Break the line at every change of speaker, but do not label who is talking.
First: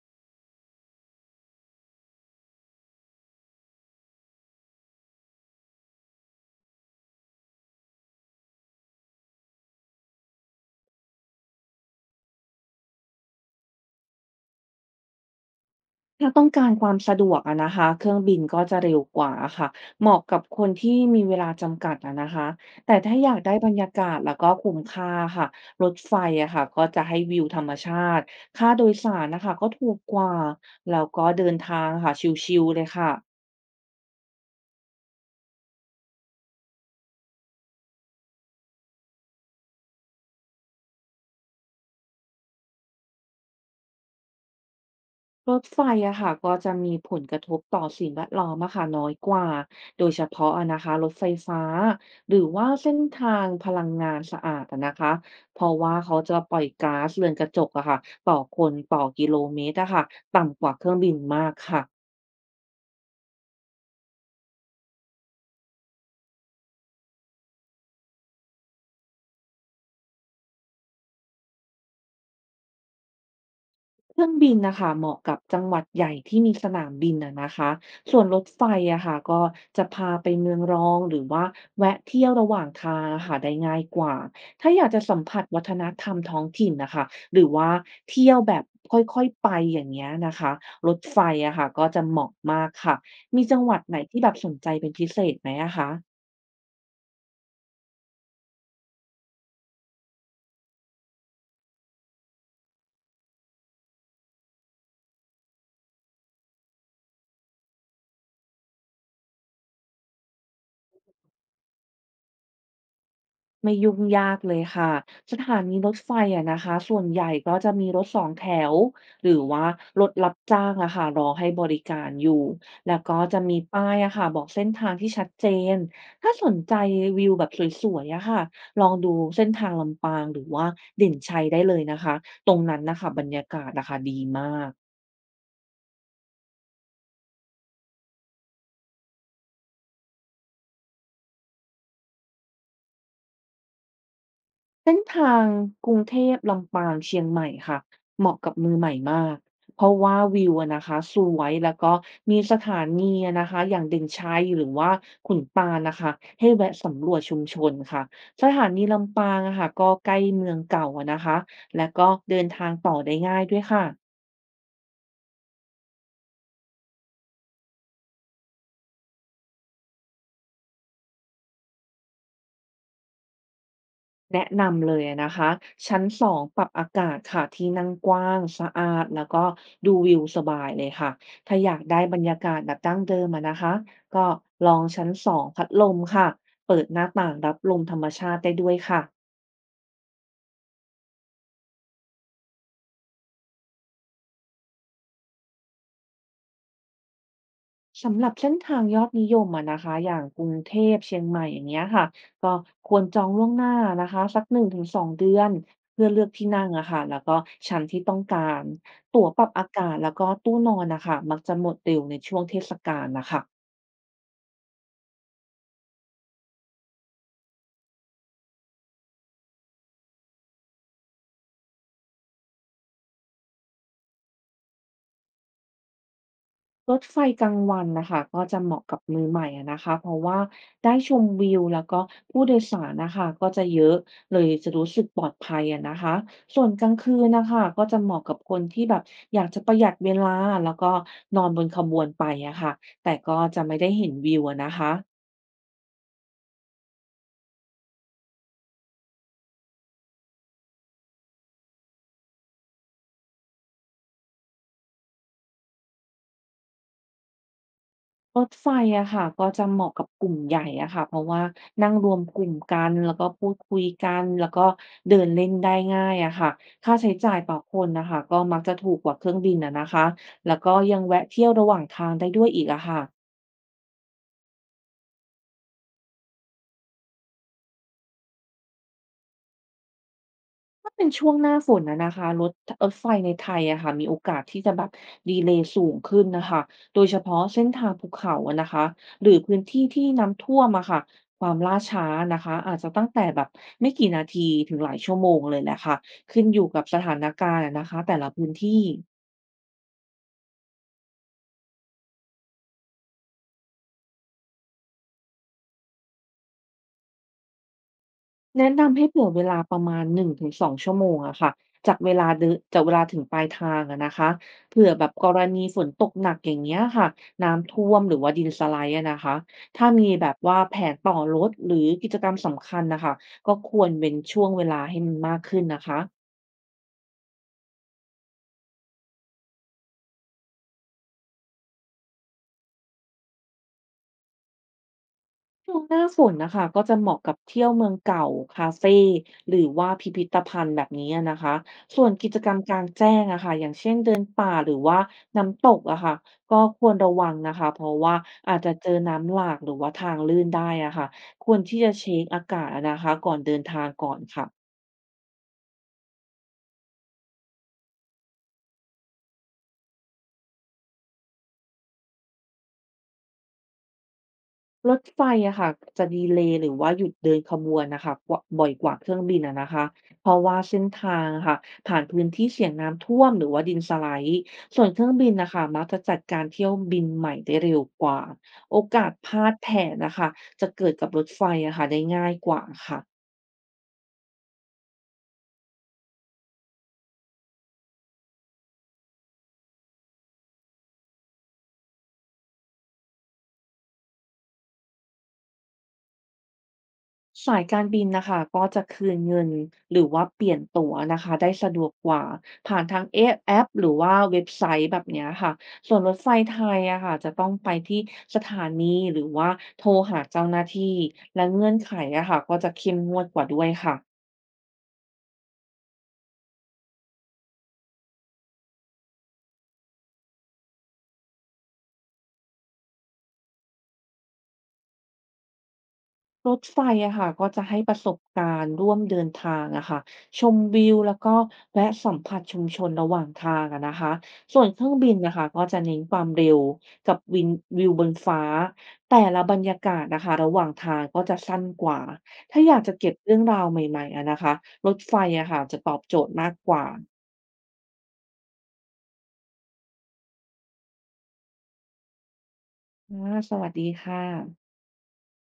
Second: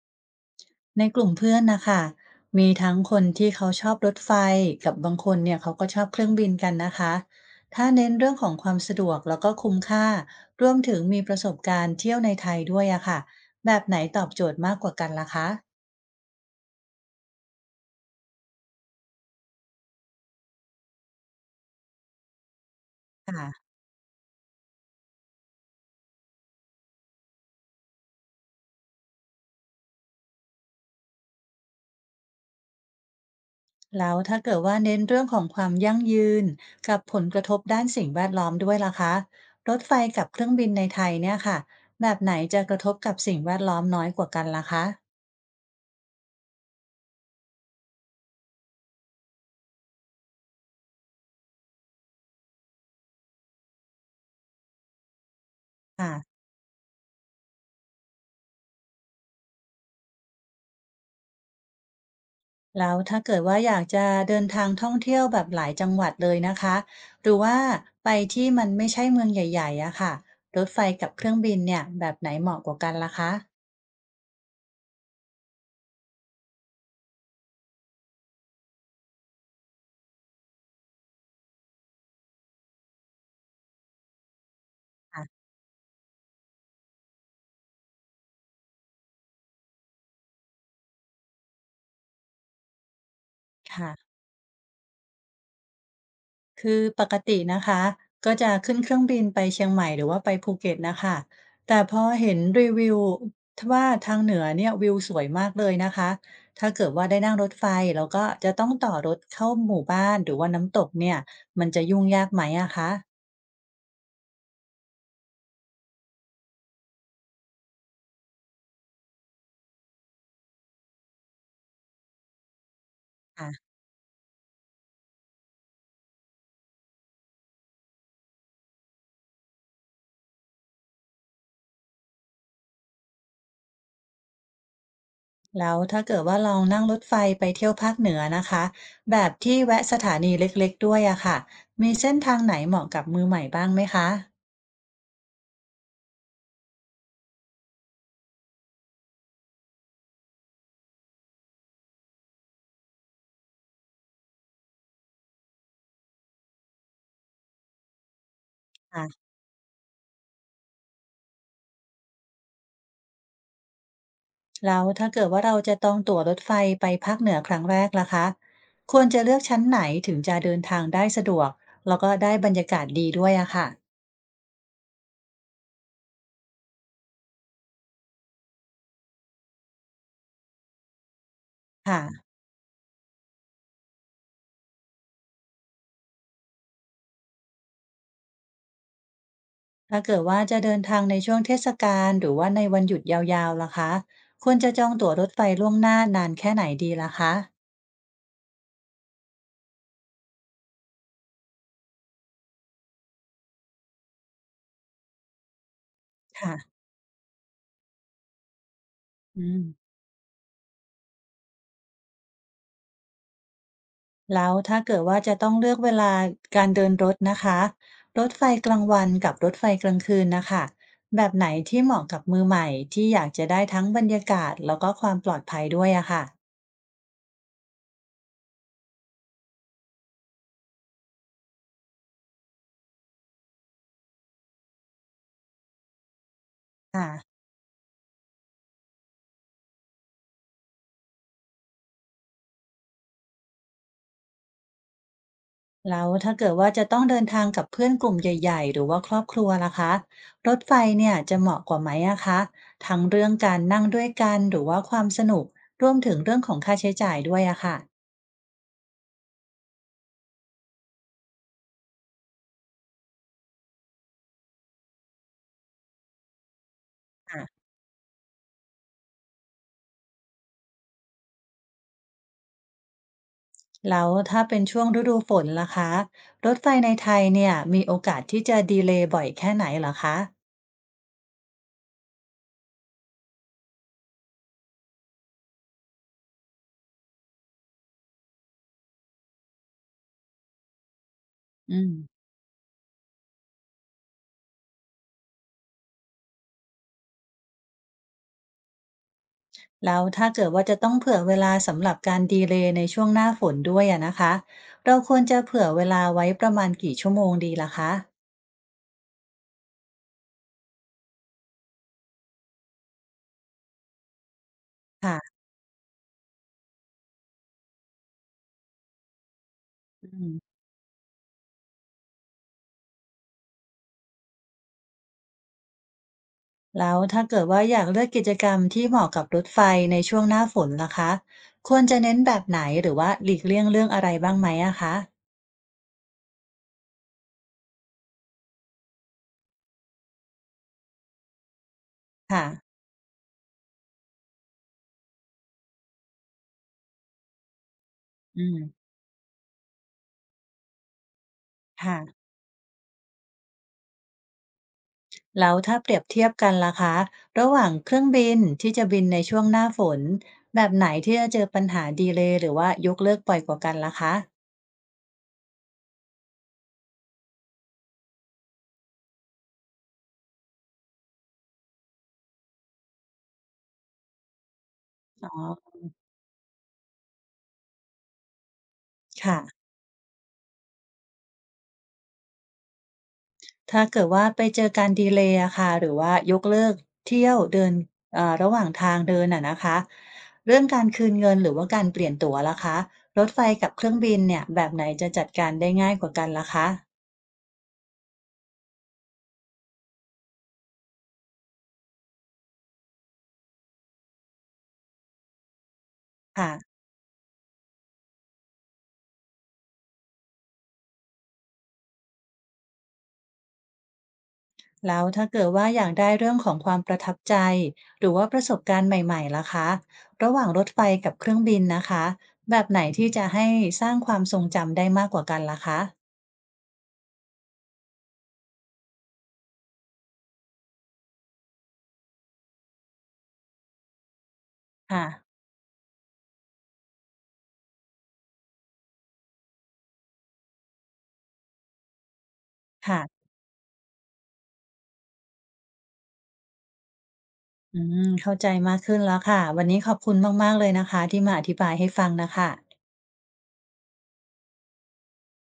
ในกลุ่มเพื่อนนะคะมีทั้งคนที่เขาชอบรถไฟกับบางคนเนี่ยเขาก็ชอบเครื่องบินกันนะคะถ้าเน้นเรื่องของความสะดวกแล้วก็คุ้มค่ารวมถึงมีประสบการณ์เที่ยวในไทยด้วยอะค่ะแบบไหนตอบโจทย์มากกว่ากันล่ะคะ
ถ้าต้องการความสะดวกอะนะคะเครื่องบินก็จะเร็วกว่าค่ะ เหมาะกับคนที่มีเวลาจำกัดอะนะคะแต่ถ้าอยาก
ค่ะ
ได้บรรยากาศแล้วก็คุ้มค่าค่ะ รถไฟอะค่ะก็จะให้วิวธรรมชาติ ค่าโดยสารนะคะก็ถูกกว่า แล้วก็เดินทางค่ะชิลๆเลยค่ะ
แล้วถ้าเกิดว่าเน้นเรื่องของความยั่งยืนกับผลกระทบด้านสิ่งแวดล้อมด้วยล่ะคะรถไฟกับเครื่องบินในไทยเนี่ยค่ะแบบไหนจะกระทบกับสิ่งแวดล้อมน้อยกว่ากันล่ะคะ
รถไฟอะค่ะก็จะมีผลกระทบต่อสิ่งแวดล้อมอะค่ะน้อยกว่าโดยเฉพาะอะนะคะรถไฟฟ้าหรือว่าเส้นทางพลังงานสะอาดอะนะคะเพราะว่า
ค่ะ
เขาจะปล่อยก๊าซเรือนกระจกอะค่ะต่อคนต่อกิโลเมตรอะค่ะต่ำกว่าเครื่องบินมากค่ะ
แล้วถ้าเกิดว่าอยากจะเดินทางท่องเที่ยวแบบหลายจังหวัดเลยนะคะหรือว่าไปที่มันไม่ใช่เมืองใหญ่ๆอะค่ะรถไฟกับเครื่องบินเนี่ยแบบไหนเหมาะกว่ากันล่ะคะ
เครื่องบินนะคะเหมาะกับจังหวัดใหญ่ที่มีสนามบินอะนะคะส่วนรถไฟอะค่ะก็จะพาไปเมืองรองหรือว่าแวะเที่ยวระหว่างทางอะค่ะได้ง่ายกว่าถ้าอยากจะสัมผั
ค่ะ
สวัฒนธรรมท้องถิ่นนะคะหรือว่าเที่ยวแบบค่อยๆไปอย่างเงี้ยนะคะรถไฟอะค่ะก็จะเหมาะมากค่ะมีจังหวัดไหน
ค่ะ
ที่แบบสนใจเป็นพิเศษไหมอะคะ
คือปกตินะคะก็จะขึ้นเครื่องบินไปเชียงใหม่หรือว่าไปภูเก็ตนะคะแต่พอเห็นรีวิวทว่าทางเหนือเนี่ยวิวสวยมากเลยนะคะถ้าเกิดว่าได้นั่งรถไฟแล้วก็จะต้องต่อรถเข้าหมู่บ้านหรือว่าน้ำตกเนี่ยมันจะยุ่งยากไหมอะคะ
ไม่ยุ่งยากเลยค่ะสถานีรถไฟอะนะคะส่วนใหญ่ก็จะมีรถสองแถวหรือว่ารถรับจ้างอะค่ะรอให้บริการอยู่แล้วก็จะมี
ค่ะ
ป้ายอะค่ะบอกเส้นทางที่ชัดเจนถ้าสนใจวิวแบบสวยๆอะค่ะลองดูเส้นทางลำปางหรือว่าเด่นชัยได้เลยนะคะตรงนั้นนะคะบรรยากาศอะค่ะดีมาก
แล้วถ้าเกิดว่าเรานั่งรถไฟไปเที่ยวภาคเหนือนะคะแบบที่แวะสถานีเล็กๆด้วยอะค่ะมีเส้นทางไหนเหมาะกับมือใหม่บ้างไหมคะ
เส้นทางกรุงเทพลำปางเชียงใหม่ค่ะเหมาะกับมือใหม่มากเพราะว่าวิวอะนะคะสวยแล้วก็มีสถานีอะนะคะอย่างเด่นชัยหรือว่าขุนปานนะคะให้แวะสำรวจชุมชนค่ะสถานี
อ่ะ
ลำปางอะค่ะก็ใกล้เมืองเก่าอะนะคะและก็เดินทางต่อได้ง่ายด้วยค่ะ
แล้วถ้าเกิดว่าเราจะต้องตั๋วรถไฟไปภาคเหนือครั้งแรกล่ะคะควรจะเลือกชั้นไหนถึงจะเดินทางได้สะดวกแล้วก็ได้บรรยากาศดีด้วยอะค่ะ
แนะนำเลยอะนะคะชั้น2ปรับอากาศค่ะที่นั่งกว้างสะอาดแล้วก็ดูวิวสบายเลยค่ะถ้าอยากได้
ค่ะ
บรรยากาศแบบดั้งเดิมอะนะคะก็ลองชั้น2พัดลมค่ะเปิดหน้าต่างรับลมธรรมชาติได้ด้วยค่ะ
ถ้าเกิดว่าจะเดินทางในช่วงเทศกาลหรือว่าในวันหยุดยาวๆล่ะคะควรจะจองตั๋วรถไฟล่วงหน้านานแค่ไหนดีล่ะคะ
สำหรับเส้นทางยอดนิยมอะนะคะอย่างกรุงเทพเชียงใหม่อย่างเงี้ยค่ะก็ควรจองล่วงหน้านะคะสัก1-2เดือนเพื่อเลือกที่
ค่ะ
นั่งอะค่ะแล้วก็ชั้นที่ต้องการตั๋วปรั
อื
บ
ม
อากาศแล้วก็ตู้นอนนะคะมักจะหมดเร็วในช่วงเทศกาลนะคะ
แล้วถ้าเกิดว่าจะต้องเลือกเวลาการเดินรถนะคะรถไฟกลางวันกับรถไฟกลางคืนนะคะแบบไหนที่เหมาะกับมือใหม่ที่อยากจะได้ทั้งบรรยากาศแล้วก็ความปลอดภัยด้วยอะค่ะ
รถไฟกลางวันนะคะก็จะเหมาะกับมือใหม่อะนะคะเพราะว่าได้ชมวิวแล้วก็ผู้โดยสารนะคะก็จะเยอะเลยจะรู้สึกปลอดภัยอะนะคะส่วนกลางคืน
ค่ะ
นะคะก็จะเหมาะกับคนที่แบบอยากจะประหยัดเวลาแล้วก็นอนบนขบวนไปอะค่ะแต่ก็จะไม่ได้เห็นวิวอะนะคะ
แล้วถ้าเกิดว่าจะต้องเดินทางกับเพื่อนกลุ่มใหญ่ๆหรือว่าครอบครัวล่ะคะรถไฟเนี่ยจะเหมาะกว่าไหมอะคะทั้งเรื่องการนั่งด้วยกันหรือว่าความสนุกรวมถึงเรื่องของค่าใช้จ่ายด้วยอะค่ะ
รถไฟอะค่ะก็จะเหมาะกับกลุ่มใหญ่อะค่ะเพราะว่านั่งรวมกลุ่มกันแล้วก็พูดคุยกันแล้วก็เดินเล่นได้ง่ายอะค่ะค่าใช้จ่ายต่อ
ค่ะ
คนน่ะค่ะก็มักจะถูกกว่าเครื่องบินอะนะคะแล้วก็ยังแวะเที่ยวระหว่างทางได้ด้วยอีกอะค่ะ
แล้วถ้าเป็นช่วงฤดูฝนล่ะคะรถไฟในไทยเนี่ยมีโอกาสที่จะดีเลย์บ่อยแค่ไหนเหรอคะ
เป็นช่วงหน้าฝนอะนะคะรถไฟในไทยอะค่ะมีโอกาสที่จะแบบดีเลย์สูงขึ้นน่ะค่ะโดยเฉพาะเส้นทางภูเขาอะนะคะหรือพื้นที่ที่น้ำท่วมอะค่ะความล่า
อืม
ช้านะคะอาจจะตั้งแต่แบบไม่กี่นาทีถึงหลายชั่วโมงเลยแหละค่ะขึ้นอยู่กับสถานการณ์อะนะคะแต่ละพื้นที่
แล้วถ้าเกิดว่าจะต้องเผื่อเวลาสำหรับการดีเลย์ในช่วงหน้าฝนด้วยอะนะคะเราควรจะเผื่อเวลาไว้ประมาณกี่ชั่วโมงดีล่ะคะ
แนะนำให้เผื่อเวลาประมาณ1-2ชั่วโมงอะค่ะจากเวลาเดอจากเวลาถึงปลายทางอะนะคะเผื่อแบบก
ค่ะ
รณีฝนตกหนักอย่างเงี้ยค่ะน้ำท่วมหรือว่าดินสไลด์อะนะคะถ้า
อื
มีแบบ
ม
ว่าแผนต่อรถหรือกิจกรรมสำคัญนะคะก็ควรเว้นช่วงเวลาให้มันมากขึ้นนะคะ
แล้วถ้าเกิดว่าอยากเลือกกิจกรรมที่เหมาะกับรถไฟในช่วงหน้าฝนล่ะคะควรจะเน้นแบบไหนหรือว่าหลีกเลี่ยงเรื่องอะไรบ้างไหมอะคะ
ช่วงหน้าฝนนะคะก็จะเหมาะกับเที่ยวเมืองเก่าคาเฟหรือว่าพิพิธภัณฑ์แบบนี้อะนะคะส่วนกิจ
ค่ะ
กรรมกลางแจ้งอะค่ะอย่างเช่นเดินป่าหรือว่าน้ำตกอะค่ะก็ควรระวังนะคะเพราะว่า
อื
อา
ม
จจะเจอน้ำหลากหรือว่าทางลื่นได้อะค่ะควรที่จะเช็
ค่ะ
คอากาศอะนะคะก่อนเดินทางก่อนค่ะ
แล้วถ้าเปรียบเทียบกันล่ะคะระหว่างเครื่องบินที่จะบินในช่วงหน้าฝนแบบไหนที่จะเจอปัญหาดีเลย์หรือว่ายกเลิกบ่อยกว่ากันล่ะคะ
รถไฟอะค่ะจะดีเลย์หรือว่าหยุดเดินขบวนนะคะกว่าบ่อยกว่าเครื่องบินอะนะคะเพราะว่าเส้นทางอะค่ะผ่านพื้นที่เสี่ยงน้ำท่วมหรือว่าดินสไลด์ส่วนเครื่องบิ
อ๋
น
อ
นะคะมักจะจัดการเที่ยวบินใหม่ได้เร็วกว่าโอกาสพ
ค่ะ
ลาดแผนน่ะคะจะเกิดกับรถไฟอะค่ะได้ง่ายกว่าค่ะ
ถ้าเกิดว่าไปเจอการดีเลย์อะค่ะหรือว่ายกเลิกเที่ยวเดินระหว่างทางเดินอะนะคะเรื่องการคืนเงินหรือว่าการเปลี่ยนตั๋วล่ะคะรถไฟกับเครื่องบินเนี่ยแบบไหนจะจัดการได้ง่ายกว่ากันล่ะคะ
สายการบินนะคะก็จะคืนเงินหรือว่าเปลี่ยนตั๋วนะคะได้สะดวกกว่าผ่านทางแอปหรือว่าเว็บไซต์แบบเนี้ยค่ะส่วนรถไฟ
ค่ะ
ไทยอะค่ะจะต้องไปที่สถานีหรือว่าโทรหาเจ้าหน้าที่และเงื่อนไขอะค่ะก็จะเข้มงวดกว่าด้วยค่ะ
แล้วถ้าเกิดว่าอยากได้เรื่องของความประทับใจหรือว่าประสบการณ์ใหม่ๆล่ะคะระหว่างรถไฟกับเครื่องบินนะคะแบบไหนที่จะให้สร้างความทรงจำได้มากกว่ากันล่ะคะ
รถไฟอะค่ะก็จะให้ประสบการณ์ร่วมเดินทางอะค่ะชมวิวแล้วก็แวะสัมผัสชุมชนระหว่างทางอะนะคะส่วนเครื่อง
ค่ะ
บินนะคะก็จะเน้นความเร็วกับวิวบนฟ้าแต่ละบรรยากาศนะคะระหว่างทางก็จะสั้นกว่าถ้าอยากจะเก็บ
ค่ะ
เรื่องราวใหม่ๆอะนะคะรถไฟอะค่ะจะตอบโจทย์มากกว่า
อืมเข้าใจมากขึ้นแล้วค่ะวันนี้ขอบคุณมากๆเลยนะคะที่มาอธิบายให้ฟังนะคะ
อาสวัสดีค่ะ